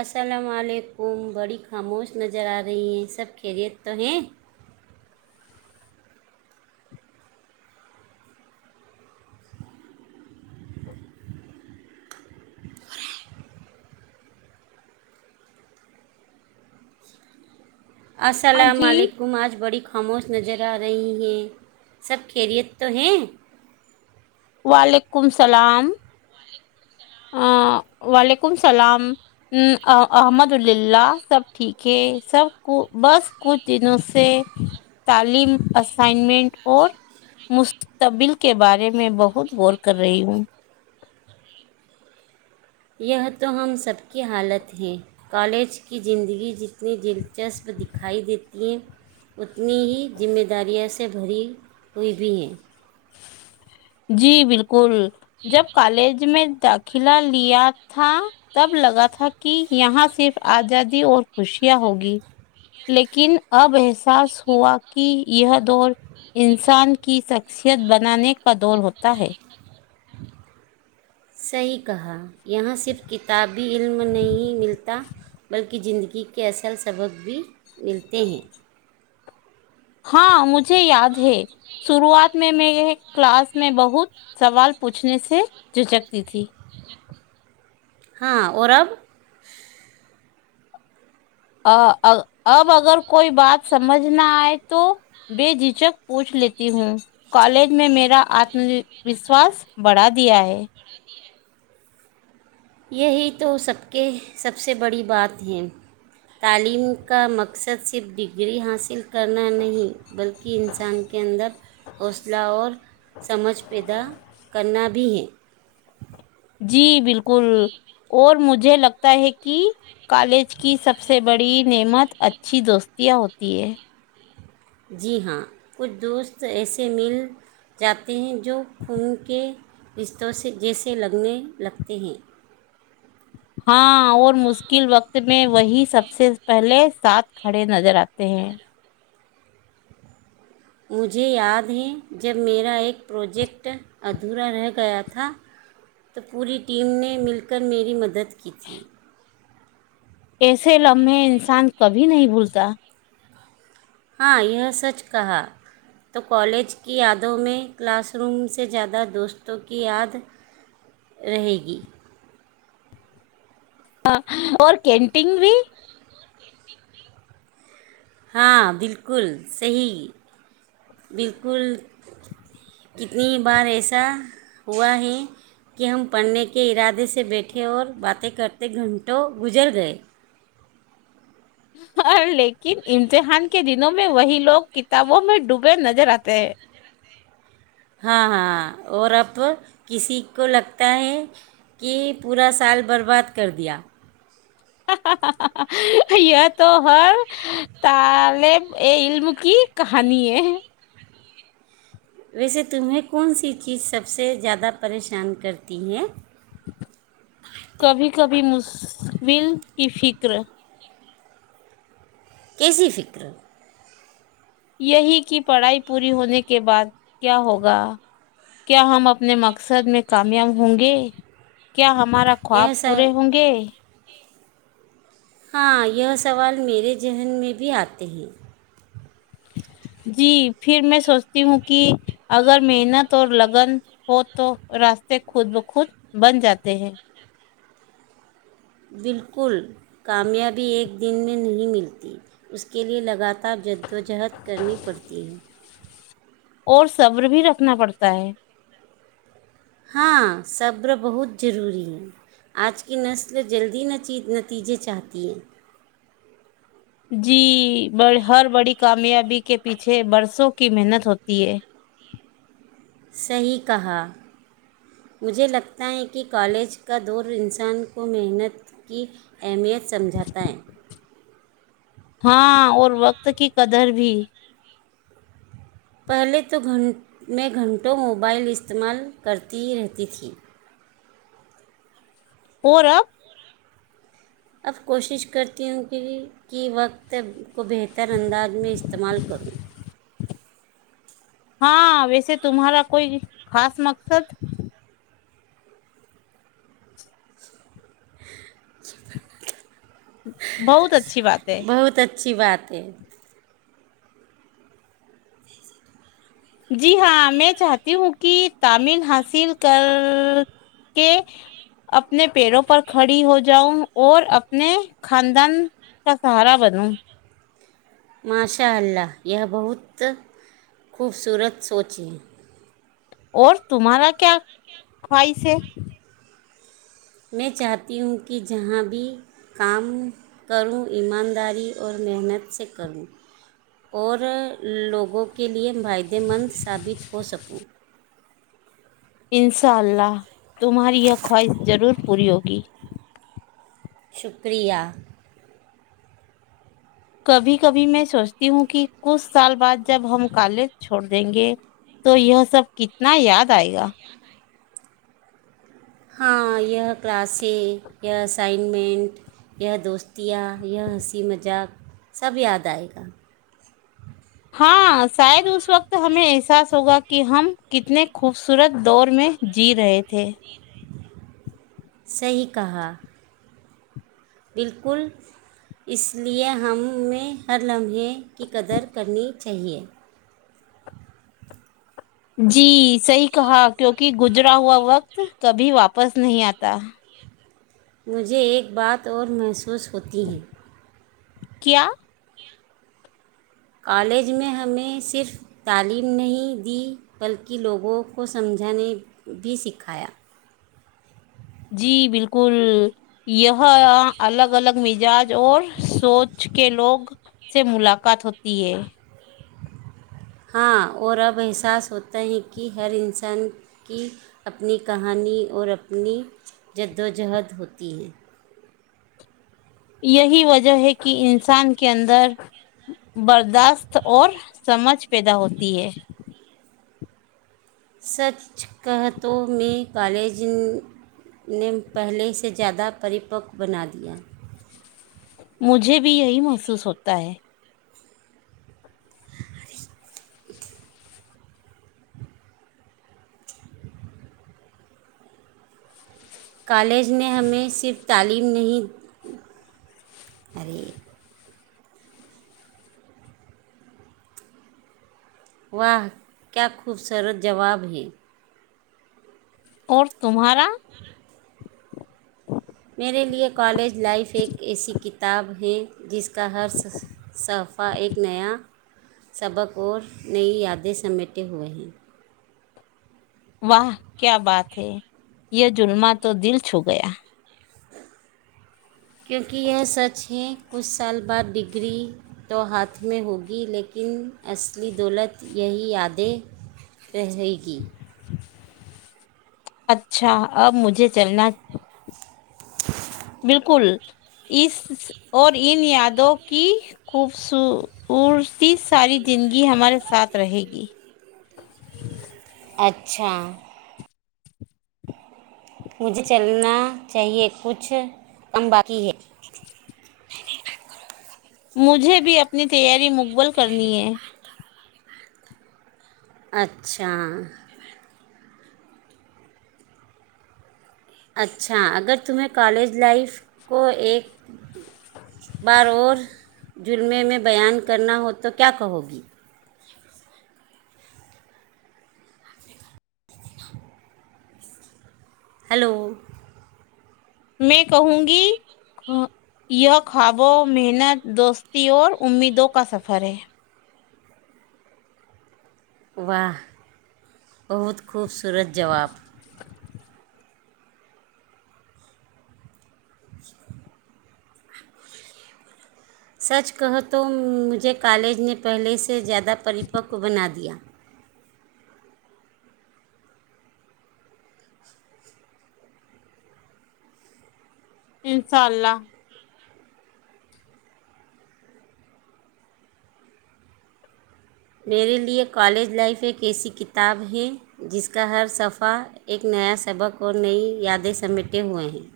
السلام علیکم بڑی خاموش نظر آ رہی ہیں سب خیریت تو ہیں ہاں السلام جی علیکم آج بڑی خبر خاموش نظر آ رہی ہیں سب خیریت تو ہیں وعلیکم السلام وعلیکم السلام احمد اللہ سب ٹھیک ہے سب کو بس کچھ دنوں سے تعلیم اسائنمنٹ اور مستقبل کے بارے میں بہت بہت غور کر رہی ہوں یہ تو ہم سب کی حالت ہے کالج کی زندگی جتنی دلچسپ دکھائی دیتی ہیں اتنی ہی ذمہ داروںں سے بھری ہوئی بھی ہیں جی بالکل جب کالج میں داخلہ لیا تھا تب لگا تھا کہ یہاں صرف آزادی اور خوشیاں ہوگی لیکن اب احساس ہوا کہ یہ دور انسان کی شخصیت بنانے کا دور ہوتا ہے صحیح کہا یہاں صرف کتابی علم نہیں ملتا بلکہ زندگی کے اصل سبق بھی ملتے ہیں ہاں مجھے یاد ہے شروعات میں میں کلاس میں بہت سوال پوچھنے سے جھجکتی تھی ہاں اورب اب اگر کوئی بات سمجھ نہ آئے تو بےجھجھک پوچھ لیتی ہوں کالج میں میرا آتم وشواس بڑھا دیا ہے یہی تو سب کے سب سے بڑی بات ہے تعلیم کا مقصد صرف ڈگری حاصل کرنا نہیں بلکہ انسان کے اندر حوصلہ اور سمجھ پیدا کرنا بھی ہے [inaudible] جی بالکل اور مجھے لگتا ہے کہ کالج کی سب سے بڑی نعمت اچھی دوستیاں ہوتی ہے جی ہاں کچھ دوست ایسے مل جات ت ہیں جو خون کے رشتوں سے جیسے لگنے لگتے ہیں ہاں اور مشکل وقت میں وہی سب سے پہلے ساتھ کھڑے نظر آتے ہیں مجھے یاد ہے جب میرا ایک پروجیکٹ ادھورا رہ گیا تھا تو پوری ٹیم نے مل کر میری مدد ک ت ایسے لمحے انسان کبھی نہیں بھولتا ہاں یہ سچ کہا تو کالج کی یادوں میں کلاس روم سے زیادہ دوستوں کی یاد رہے گی ہاں اور کینٹین بھی ہاں بالکل صی بالکل [inaudible] اتنی بار ایسا ہوا ہے کہ ہم پڑھنے کے ارادے سے بیٹھے اور باتیں کرتے گھنٹوں گزر گئے لیکن امتحان کے دنوں میں وہی لوگ کتابوں میں ڈوبے نظر آتے ہیں ہاں ہاں اور اب کسی کو لگتا ہے کہ پورا سال برباد کر دیا یہ تو ہر تالب ا علم کی کہانی ہے ویسے تمہیں کون سی چیز سب سے زیادہ پریشان کرتی ہے ول کی فکر کیسیی فکر یہی کی پڑھائی پوری ہونے کے بعد کیا ہوگا کیا ہم اپنے مقصد میں کامیاب ہوں گے کیا ہم ہمارا خواب یہ سا پورے ہوں گے ہاں یہ سوال میرے ذہن میں بھی آتے ہیں جی پھر میں سوچتی ہوں کہ اگر محنت اور لگن ہو تو راستے خود بخود بن جاتے ہیں بالکل کامیابی ایک دن میں نہیں ملتی اس کے لئے لگاتار جدوجہد کرنی پڑتی ہے اور صبر بھی رکھنا پڑتا ہے ہاں صبر بہت ضروری ہے آج کی نسل جلدی نتیجے چاہتی ہے جی جی بڑ ہر بڑی کامیابی کے پیچھے برسوں کی محنت ہوتی ہے صحیح کہا مجھے لگتا ہے کہ کالج کا دور انسان کو محنت کی اہمیت سمجھاتا ہے ہاں اور وقت کی قدر بھی پہلے تو گھنٹ میں گھنٹوں موبائل استعمال کرتی ہی رہتی تھی اورورب اب کوشش کرتی ہوں کہ کی وقت کو بہتر انداز میں استعمال کروں ہاں ویسے تمہارا کوئی خاص مقصد [inaudible] بہت اچھا اچھی بات ہے بہت اچھی بات ہے جی ہاں میں چاہتی ہوں کہ تعمل حاصل کر کے اپنے پیروں پر کھڑی ہو جاؤں اور اپنے خاندان کا سہارا بنوں ماشاء اللہ یہ بہت خوبصورت سوچ ہے اور تمہارا کیا خواہش ہے میں چاہتی ہوں کہ جہاں بھی کام کروں ایمانداری اور محنت سے کروں اور لوگوں کے لیے فائدہ مند ثابت ہو سکوں انشاء اللہ تمہاری یہ خواہش ضرور پرییگی شکریہ کبھی کبھی میں سوچتی ہوں کہ کچھ سال بعد جب ہم کالج چھوڑ دیں گے تو یہ سب کتنا یاد آئے گا ہاں یہ کلاسیں یہ اسائنمنٹ یہ دوستیاں یہ ہنسی مذاق سب یاد آئے گا ہاں شاید اس وقت ہمیں احساس ہوگا کہ ہم کتنے خوبصورت دور میں جی رہے تھے صیح کہا بالکل اس لیے ہمیں ہر لمحے کی قدر کرنی چاہیے جی صحی کہا کیوںکہ گزرا ہوا وقت کبھی واپس نہیں آتا مجھے ایک بات اور محسوس ہوتی ہے کیا کالج میں ہمیں صرف تعلیم نہیں دی بلکہ لوگوں کو سمجھانے بھی سکھایا جی بالکل یہ الگ الگ مزاج اور سوچ کے لوگ سے ملاقات ہوتی ہے ہاں اور اب احساس ہوتا ہے کہ ہر انسان کی اپنی کہانی اور اپنی جدوجہد ہوتی ہے یہی وجہ ہے کہ انسان کے اندر برداشت اور سمجھ پیدا ہوتی ہے سچ کہتوں میں کالج نے پہلے سے زیادہ پریپک بنا دیا مجھے بھی یہی محسوس ہوتا ہے کالج نے ہمیں صرف تعلیم نہیں ارے وہاہ کیا خوبصورت جواب ہیں اور تمہارا میرے لیے کالج لائف ایک ایسی کتاب ہے جس کا ہر صحفہ ایک نیا سبق اور نئی یادیں سمیٹے ہوئے ہیں واہ کیا بات ہے یہ جلمہ تو دل چھو گیا کیونکہ یہ سچ ہے کچھ سال بعد ڈگری تو ہاتھ میں ہوگی لیکن اصلی دولت یہی یادیں رہے گی اچھا اب مجھے چلنا [inaudible] بالکل اس اور ان یادوں کی خوبصورتی ساری زندگی ہمارے ساتھ رہے گی اچھا مجھے چلنا چاہیے کچھ کم باقی ہے مجھے بھی اپنی تیاری مقبل کرنی ہے اچھا اچھا اگر تمہیں کالج لائف کو ایک بار اور جرمے میں بیان کرنا ہو تو کیا کہو گی ہلو میں کہوں گی یہ خوابوں محنت دوستی اور امیدوں کا سفر ہے واہ بہت خوبصورت جواب س سچ کہو تو مجھے کالج نے پہلے سے سے زیادہ پریپکو بنا دیا ہ میرے لیے کالج لائف ایک ایسی کتاب ہے جس کا ہر صفحہ ایک نیا سبق اور نئی یادیں سمیٹے ہوئے ہیں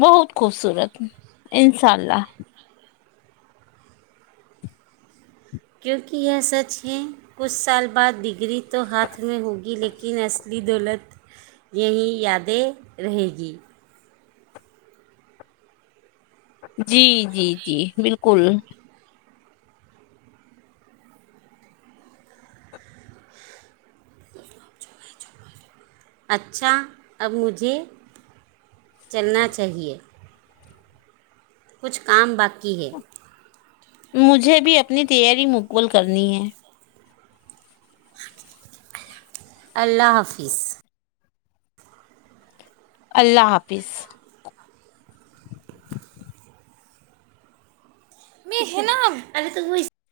بہت خوبصورت انشاء اللہ کیونکہ یہ سچ ہیں کچھ سال بعد ڈگری تو ہاتھ میں ہوگی لیکن اصلی دولت یہی یادیں رہے گی ہچ جی جی جی بالکل اچھا اب مجھے چلنا چاہیے کچھ کام باقی ہے مجھے بھی اپنی تیاری مقول کرنی ہے اللہ حافظ اللہ حافظ م نا ا توئی [unintelligible]